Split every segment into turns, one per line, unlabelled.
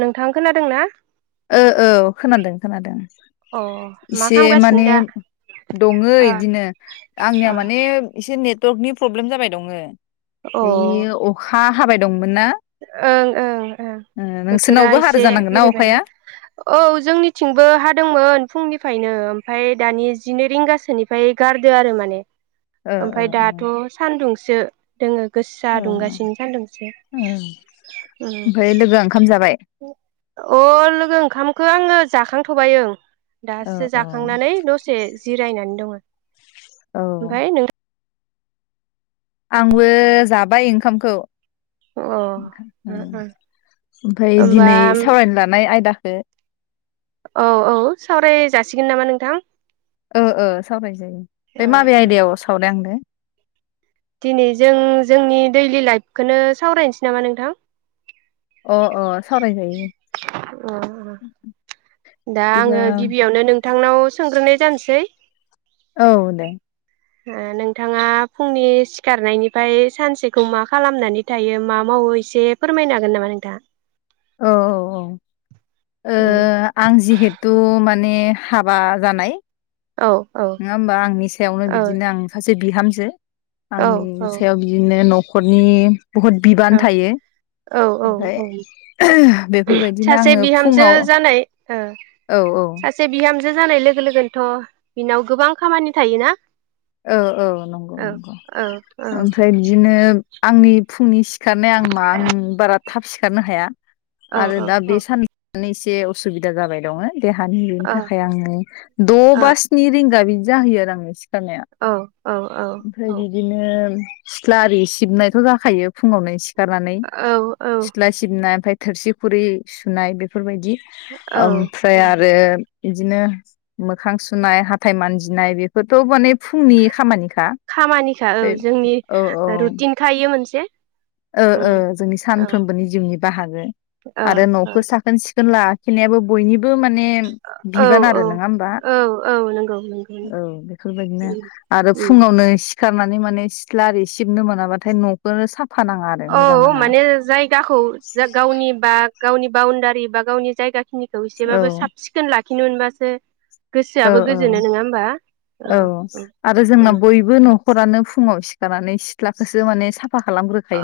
नोंथां खोनादों ना
ओ औ खोनादों खोनादों
अ मा
इसे
खालामगासिनो
माने
दा
दङ
अ
इदिनो आंनिया
अ
माने एसे नेट टवर्कनि प्रबेम जाबाय दङो ऐ अखा हाबाय दं
ओं ओं ओं
ओ
बोथोरा
नोंसोरनावबो हादो
एसे
जानांगोन
बोरैबा ना?
अखाया
औ जोंनिथिंबो हादोंमोन फुंनिफ्रायनो ओमफफ्राय दानि जिनै रिंगासोनिफ्राय गारदो आरो माने।
ओ
ओमफफ्राय दाथ
ओ
सान्दुंस जो दोङो गोसा दुंगासिनो [unintelligible]
ओम। ओमफ्राय लोगो ओंखाम जाबाय?
अ लोगो ओंखामखौ आङो जाखांथबाय ओं
औ
दासो
औ
जाखांनानै दसे जिरायनानै दङ।
औ
ओमफ्राय नों
आंबो जाबाय ओंखामखौ [unintelligible]
अ
ओमफ्राय दिनै
होमबा
सावरायनो लानाय आयदा बेे
औ औ सावराय जासिगोन नामा नोंथां
ओ ओ सावरायजायो
ओ
बे माबे
ओ
आयदायाव सावरायामोनलाय
दिनै जों जोंनि दैलि लाइफखौनो सावरायनोसै नामा नोंथां
अ अ सावरायजायो
अ दा
बिदिबा
आङो गिबियावनो नों नोंथांनाव सोंग्रोनाय जानोसै
औ दे
ओ नोंथाङा फुंनि सिखारनायनिफ्राय सानसेखौ मा खालामनानै थायो मा मावो एसे फोरमायनो हागोन नामा नोंथाङा
औ औ औ ओ
उम
आं जिहेथु माने हाबा जानाय
औ औ
नङा होमबा आंनि सायावनो
औ
बिदिनो आं सा बे बिहामजो आंनि
औ
सायाव बिदिनो नख नखरनि बहुद बिबान
औ
थायो
औ औ
ओमफ्राय
औ
बेफोरबायदिनो
सासे
आङो
बिहामजो
फुङाव
जानाय
औ औ
जो जानाय लोगो लोगोनोथ बिनाव गोबां खामानि थायोना
औ औ नंगौ
औ
नंगौ
औ औ
ओमफ्राय बिदिनो आंनि फुंनि सि ओंखारनो आं मा आं बारा थाब सि सिखारनो हाया
औ
आरो
औ
दा
औ
बे सान माने एसे असुबिदा जाबाय दङो देहानि
औ
थाखाय आङो द
औ
बा स्नि रिंगा बिदि जाहैयो आरो आङो सिखारनाय ओमफ्राय
औ औ
बिदिनो सिथ्ला आरि सिबनायथ जाखायो फुङावनो सि सिखारनानै
औ औ
सिथ्ला सिबना ओमफ्राय थोरसि खुरै सुनाय बेफोरबायदि
औ
ओमफ्राय
औ
आरो बिदिनो मोखां सुनाय हाथाइ मानजिनाय बेफोरथ माने फुंनि खामानिखा
खामानिखा औ
बे
जोंनि
औ औ
रुटिनखा इयो मोनसे
ओ ओ
उम
जोंनि
औ
सानफ्रोमबोनि जिउनि बाहागो
औ
आरो
औ
नखौ साखोन सिखोन ला जोंनाबो बयनि बो माने
औ
बिबान आरो नोङा होमबा
औ औ औ नंगौ नंगौ
औ बेफोरबायदिनो
उम
आरो
उम
फुङावनो सि सिखारनानै माने सिथ्ला आरि सिबनो मोनाबाथाय न'खौनो साफ
औ माने जायगाखौ जा गावनि बा गावनि बाउन्दारि बा गावनि जायगाखि निखौ
औ
एसेबाबो साब सिखोन लाखि खिनुनबासो
ओ ओ औ आरो जोंना
उम
बयबो न' हरानो फुङाव सिखारनानै सिथ्लाखौसो माने साफ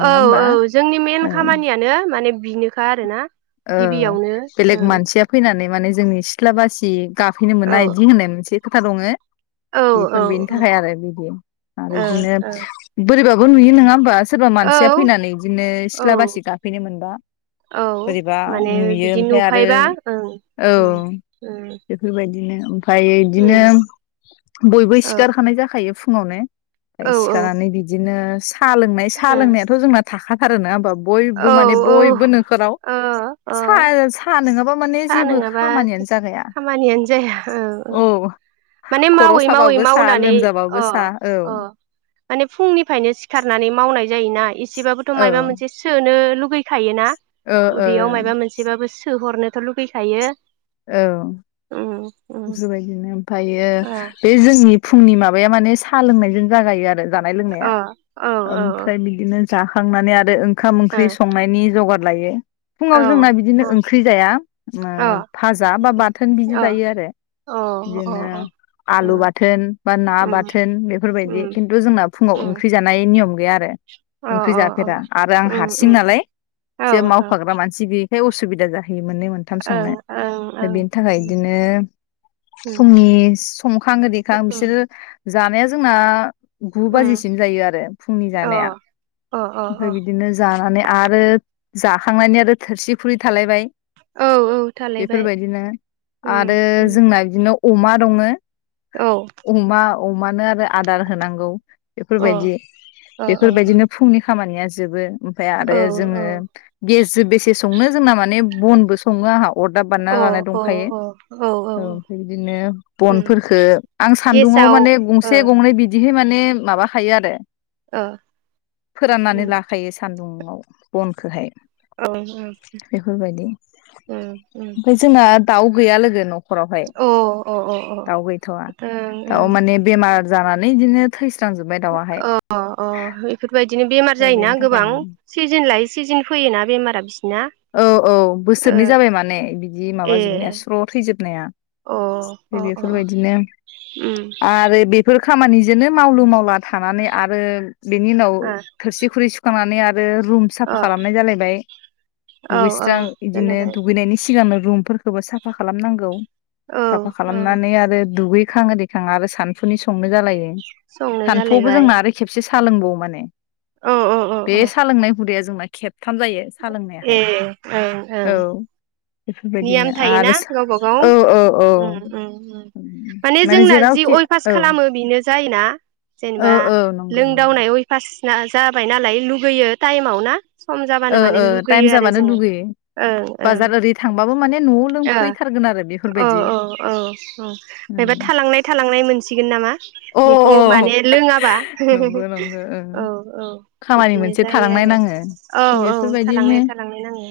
औ औ जोंनि मेन
ओ
खामानियानो माने बिनोखा आरोना
ओ
गिबियावनो
बेलेग
ओं
मानसिया फैनानै माने जोंनि सिथ्ला बासि गा फैनो
औ
मोना इदि होननाय मोनसे खोथा दङो
औ
बेफोर बेनि
औ
थाखाय आरो बिदि आरो इदिनो
औ
बोरैबाब नुयो नङा होमबास सोरबा मानसिया
ओ
फैनानै इदिनो
ओ औ
सिथ्ला बासि गाफैनो मोनबा
औ
बोरैबा
माने
नुयो
बिदि
ओमफ्राय आरो
नुफायबा ओं
औ
उम उम
बिदिनो औ ओमफय इदिनो
उम
बयबो
ओ
सिखारखानाय जाखायो फु फुङावनो
औ
ओमफाय
औ
सिखारानानै बिदिनो सा लोंनाय सा
उम
लोंनायाथ' जोंना थाखाथारो नङा होमबा
औ
बयबो माने बयबो नोखोराव
ओ ओ
सा साहा नङाबा माने
साहा
जेबो
नङाबा
खामानियानो जागाया
खामानियानो जाया ओ ओ
औ
माने
खर'
मावै मावै
साबाबो साहा
मावनानै
लोमजाबाबो
अ
साहा
अ
औ
माने फुंनिफ्रायनो सिखारनानै मावनाय जायोना इस इसेबाबोथ
औ
मायोबा मोनसे [unintelligible] नो लुगैखायो ना
ओ
उदैयाव मायाबा मोनसेबाबो सोहरनो थ लुगैखायो
औ
उम उम
जुबायदिनो ओमफायो
ओ
बे जोंनि फुंनि माबाया माने साहा लोंनायजों जागायो आरो जानाय लोंनाया
अ औ
ओमफ्राय बिदिनो जाखांनानै आरो ओंखाम ओंख्रि संनायनि जगार लायो फुङाव
ओ
जोंना बिदिनो
औ उम
ओंख्रि जाया जोङो
अ उम
जाबा बाथोन
अ
बिदि जायो आरो
अ
बिदिनो
अ अ
आलु
उम
बाथोन बा ना
उम
बाथोन बेफोरबायदि
उम
खिनथु जोंना फुंङाव
उम
ओंख्रि जानाय नियम गैया
अ
ओंख्रि
अ
जाफेरा आरो आं
उम
हारसिं
उम
नालाय
औ
जे
औ
मावफाग्रा मानसि बे बे उसुबिदा जायो मोननै मोनथाम
ओं
संनाय
ओं ओं
बेनि थाखाय बिदिनो
उम
फुंनि संखां ओरिखां
उम
बिसोरो जानाया जोंना गु
उम
बाजिसिम जायो आरो फुंनि
अ
जानाया
अ अ
ओमफ्राय बिदिनो जानानै आरो जाखांनानै आरो थोरसि खुरि थालायबाय
औ औ थालायबाय
बेफोरबायदिनो
उम
आरो
उम
जोंना बिदिनो अमा दङो
औ
अमा अमानो आरो आदार होनांगौ
अ
बेफोरबायदि
अ अ
बेफोरबायदिनो फुंनि खामानिया जोबो ओमफाय आरो
औ
जोङो गेसजों बेसे संनो जोंना माने बनबो सङो आंहा अरदाब बानायना लानाय
अ अ
दंखायो औ बेबादिनो
उम
बनफोरखो आं सान्दुङाव
गेसाव
माने
ओ
गंसे गंनै बिदि बे माने माबाखायो आरो
ओ
फोराननानै
उम
लाखायो सान्दुंङाव नाव बनखौहाय
औ उम
बेफोरबायदि
उम उम
ओमफाय जोंना दाउ गैया लोगो नख नखरावहाय
अ ओं ओं
दाउ गैथवा दाउ माने बेमार जानानै इदिनो थैस
अ अ बेफोरबायदिनो बेमार
ओमफ्राय
जायोना
बेनि
गोबां
थाखायनो
सिजोन लायै सिजोन फैयोना बेमारा बिसोरना
औ औ बोसोरनै जाबाय माने बिदि
ए
माबाजोबनाया स्र थैजोबनाया
अ अ अ अ
बेफोरबायदिनो
उम
आरो बे फोर खामानिजोंनो मावलु मावला थानानै आरो बेनि उनाव
ओ
थोरसि खुरै सु खोमानि आर आरो रुम
अ
साफा खालामनाय जालायबाय
औ औ
दुगैस्रां इदिनो
जालायबाय
दुगैनायनि सि सिगांनो रुमफोरखोबो साफा खालामनांगौ
औ
साफा
औ
खालामनानै आरो दुगै खाङो दैखां आरो सानफुनि संनो जालायो
संनो
सानफौआवबो
जालायबाय
जोंना आरो खेबसे सा लोंबावो माने
औ औ औ
बे
औ
सालोंनाय हुदाया जोंना खेब खाम जायो सा लोंनाया
ए - औ - औ
बेफोरबायदिनो आरो - सा - औ - औ - औ
उम उम उम
- माने
जोंना जि
जेरावखि
अयभास
- औ
खालामो बेनो जायोना
औ
जेनेबा
औ नंगौ नंगौ
लोंदावनाय अयभास ना जाबाय नालाय लुगैयो टाइमाव ना सम जाबानो
ओ
माने
ओ टाइम
लुगैयो आरो
जाबानो
जोङो
लुगैयो
ओं ओं
बाजार ओरै थांबाबो माने न'आव लोंफैथारगोन आरो
ओ- औ - औ
बेफोरबायदि
- औ - उम- मायबा थालांनाय थालांनाय मोनसिगोन नामा
अ
बेखौ माने लोङाबा
नंगौ नंगौ ओं
औ - औ-
खामानि
बिदिनो
मोनसे
जायो
थालांनाय
आरो
नाङो
औ- औ -
बेफोरबायदिनो
थालांनाय थालांनाय नाङो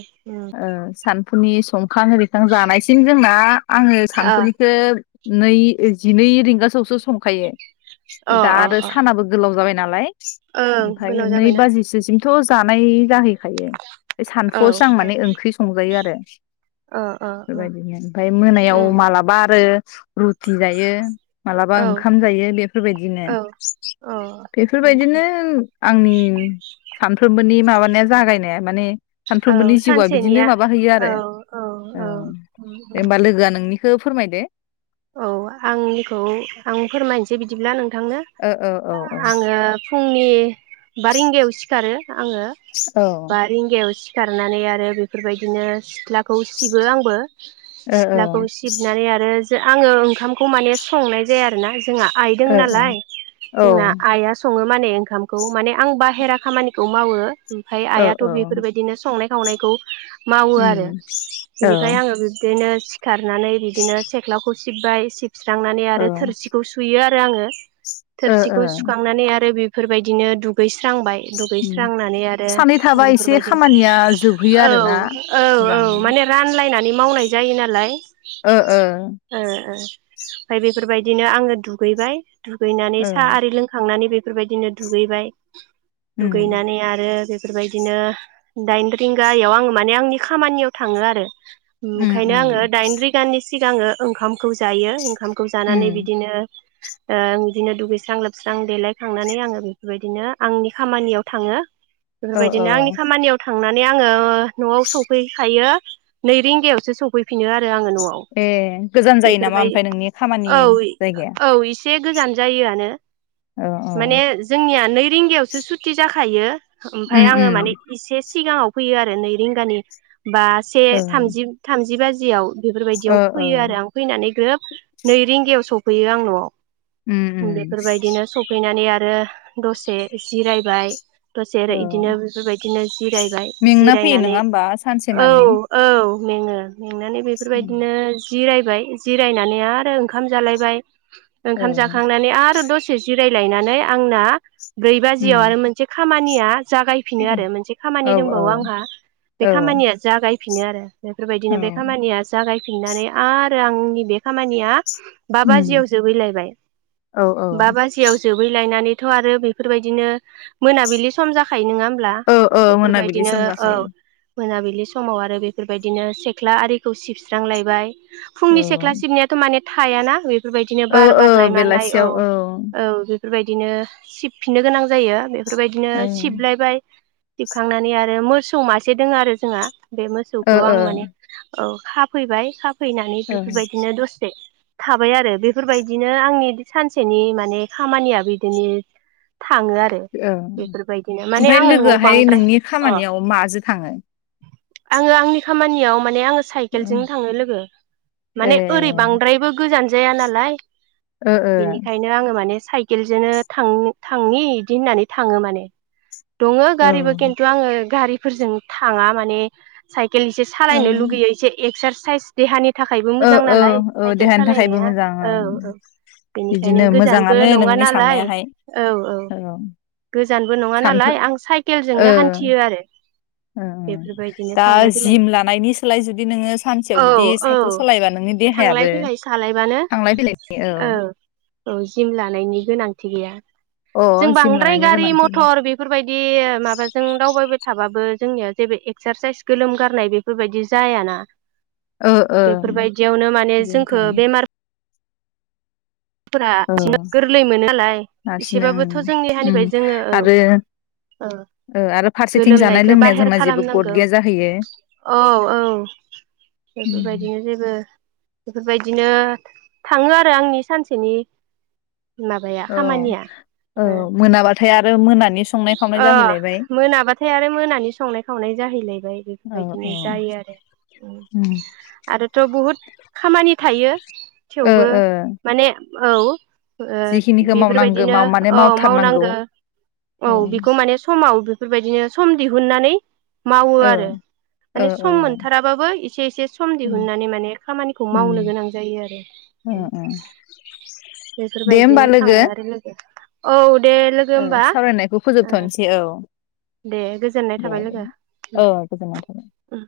फुनि सम खां ओरिखां जानायसिम जोंना आङो
अ
सानफुनिखो नै जिनै रिंगासोआवसो सङो फायो
अ
दा
अ
आरो
अ
सानाबो गोलाव जाबाय नालाय
ओं
ओमफाय
गोलाव
नै
जाबायना
बाजिसोसिम थजानाय जाहै खायो बे
औ
सानफुआवसो आं माने ओंख्रि संजायो आरो
अ अ अ
बेबायदिनो ओमफाय मोनायाव
उम
मालाबा आरो रुटि जायो मालाबा
औ
ओंख खाम जायो बेफोरबायदिनो
औ औ
बेफोरबायदिनो आंनि सानफ्रोमबो नि माबानाया जागायनाया माने
औ
सानफ्रोमबोनि जिउआ बिदिनो
सानसेनिया
माबा हैयो
औ
आरो
औ
ओ
औ
जेनेबा लोगोआ नोंनि खो फोरमायदो।
औ आंनिखौ आं फोरमायनोसै बिदिब्ला नों थांनो
ओ ओ औ
आङो फुंनि बा रिंगायाव सिखारो आङो बा रिंगायाव सि खारनानै आरो बेफोरबायदिनो सिथ्ला खौ सिबो आंबो
औ ओ
सिथ्लाखौ
ओ
सिबनानै आरो आङो ओंखामखौ माने संनाय जाया आरोना जोंहा आइ दों नालाय
ओ
जोंना आइआ सङो माने ओंखामखौ माने आं बाहेरा खामानिखौ मावो। ओमफाय
औ ओ
आइथ‌
औ
बेफोरबायदिनो संनाय सावनायखौ मावो आरो
उम औ
बिनिखायनो आङो बिबदिनो खारनानै बिदिनो सेथ लाखौ सिबबाय सिब स्रांनानै
औ
आरो थोरसिखौ सुयो आरो आङो
ओ ओ
थोरसिखौ सुखांनानै आरो बे बेफोरबायदिनो दुगै स्रांबाय
उम
दुगैस्रांनानै आरो
सानै
आं
थाबा एसे
बेफोरबायदि
खामानिया जोबहैयो
औ
आरोना
औ औ
मोजांनो
माने रानलायनानै मावनाय जायो नालाय।
ओ ओ
ओ ओ मफाय बे बेफोरबायदिनो आङो दुगैबाय। दुगैनानै
ओ
साह आरि लोंखांनानै बेफो फोरबायदिनो दुगैबाय।
उम
दुगैनानै आरो बेफ फोरबायदिनो दाइन रिंगायाव आङो माने आंनि खामानियाव थाङो आरो
उम
ओंखायनो आङो
उम
दाइन रिगानि सि सिगाङो ओंखाम खौ जायो ओंखामखौ
उम
जानानै बिदिनो ओ बिदिनो दुगैस्रां लोबस्रां देलायखांनानै आङो बेफोरबायदिनो आंनि खामानियाव थाङो।
औ औ
बेफोरबायदिनो आंनि खामानियाव थां थांनानै आङो नआव सफैखायो नै रिंगायावसो सफैफिनो आरो आं नआव [unintelligible]
ए गोजान जायो नामा
बेफोरबाय
ओमफ्राय नोंनि खामानि
औ
जायगाया
औ एसे गोजान जायोआनो
औ औ
माने जोंनिया नै रिंगायावसो सुटि जाखायो ओमफाय
उम
आङो
उम
माने एसे सिगाङाव फैयो आरो नैरिंगानि बा से
औ
थामजि थामजिबाजि जेयाव [unintelligible]
ओ
बेफोरबायदियाव
ओ
फैयो आरो आं फैनानै ग्रोब नै रिंगायाव सफैयो आंनआव
उम उम
बेफोरबायदिनो सफैनानै आरो दसे जिरायबाय
औ
दसेरो इदिनो बेफोरबायदिनो जिरायबाय
मेंना फैयो
जिरायनानै
नङा होमबा
औ
सानसेमानि
औ मेङो मेंनानै
उम
बेफोरबायदिनो जिरायबाय जिरायनानै आरो ओंखाम जालायबाय
औ
ओंखाम जाखांनानै आरो दसे जि जिरायलायनानै आंना ब्रै बाजियाव आरो
उम
मोनसे खामानि दनिया [unintelligible] जागायफिनो आरो मोनसे
औ
खामानि दंबावो आंहा बे
औ
खामानिया जागायफिनो आरो
औ
बेफोरबायदिनो बे खामानिया जागायफिननानै आरो आंनि बे खामानिया बा बाजियाव
उम
जोबैलायबाय
औ
बा बाजियाव जोबैलायनानै थ आरो बेफोरबायदिनो मोनाबिलि सम जाखायो नोङा
ओ ओ मोनाबिलि समजाखायो
मोनाबिलि समाव आरो बेफोरबायदिनो सेख्ला आरिखौ सिबस्रांलायबाय
औ
फुंनि सेख्ला सिबनायाथ माने थायाना बे बेफोरबायदिनो
औ
बार
औ
बारनाय मानाय औ
बेलासियाव
औ बेफोरबायदिनो सिबफिननो गोनां जायो बे बेफोरबायदिनो
औ
सिबलायबाय दिखांनानै आरो मोसौ मासे दङ आरो जोंहा बे
ओ
मोसौखौ आं माने औ खाफैबाय खा फैनानै
ओ
बेफोरबायदिनो दसे थाबाय आरो बेफोरबायदिनो आंनि सानसेनि माने खामानिया बिदिनो थाङो आरो
औ
बेफोरबायदिनो माने
ओमफ्राय
आङो न'आव
लोगोआहाय
बांद्राय
नोंनि
अ
खामानियाव माजों थाङो
आङो आंनि खामानियाव माने आङो
ओ,
साइकेलजों थाङो लोगो
ए
माने ओरै बांद्रायबो गोजान जाया नालाय
ओ ओ
बेनिखायनो आङो माने साइकेलजोंनो थां थांनि बिदि होननानै थाङो माने दङ
औ
गारिबो खिन्थु आङो गारि फोरजों थाङा माने साइ [unintelligible] एसे सालायनो लुगैयो
औ
एसे एक्सारस [unintelligible] देहानि थाखायबो
औ
मोजां
औ
नालाय
औ
साइकेल
देहानि थाखायबो
सालायनाया
मोजां
औ
ओं
औ बेनिखायनो
बिदिनो
गोजानबो
मोजाङानो
नङा
नोंनि
नालाय
साननायाहाय
औ औ गोजानबो नङा
सानफ्रो
नालाय आं साइकेलजोंनो हान्थियो आरो
ओम ओम
बेफोरबायदिनो
दा
थांलाय फैलाय
जिम लानायनि सोलाय जुदि नोङो सानसे
औ
बिदि
औ
साइकेल सालायोबा नोंनि
थांलाय
देहायाबो
फैलाय सालायबानो
थांलाय फैलायनि औ
औ जिम लानायनि गोनांथि गैया जों
अ जिम
बांद्राय
लानायनि
गारि
गोनांथि गैया।
मथर बेफोरबायदि माबाजों दावबायबाय थाबाबो जोंनिया जेबो एक्सारसाइस गोलोम गारनाय बेफोरबायदि जायाना
ओ ओ
बेफोरबायदियावनो माने
बिदिनोथ'
जोंखौ बेमार फोरा
औ
बि गोरलै मोनो नालाय
हारसिंनो
एसेबाबोथ जोंनि
ओं
हानिबाय
उम
जोङो औ
आरो
औ
ओ आरो फारसेथिं जानाय
गोलोमनायखौ
लोंनाया
बाहेर
जोंना जेबो गद
खालामनांगौ
गैया जाहैयो
औ औ बेफोरबायदिनो जेबो बेफोरबायदिनो थाङो आरो आंनि सानसेनि माबाया
औ
खामानिया
औ मोनाबा नाथाय आरो मोनानि संनाय खावनाय
अ
जाहैलायबाय
मोनाबाथाय आरो मोनानि संनाय खावनाय जाहैलायबाय
औ औ
बेफोरबायदिनो जायो आरो ओम
उम
आरोथ' बहुद खामानि थायो
ओ
थेवबो
ओ
माने औ ओ
जिखिनिखौ मावनांगौ
बेफोरबायदिनो
माव माने
औ
मावथारनांगौ
मावनांगौ औ बेखौ माने समाव बेफोरबायदिनो सम दिहुनानानै मावो
औ
आरो
औ
माने
औ
सम मोनथाराबाबो एसे एसे सम
उम
दिहुननानै माने खामानिखौ
उम
मावनो गोनां जायो आरो
ओं ओं दे होमबा
बेफोरबायदिनो
लोगो
थाङो आरो लोगो औ दे लोगो
ओ
होमबा
सावरायनायखौ फोजोबथनोसै औ
दे गोजोननाय
दे
थाबाय
दे
लोगो उम
औ गोजोननाय थाबाय
उम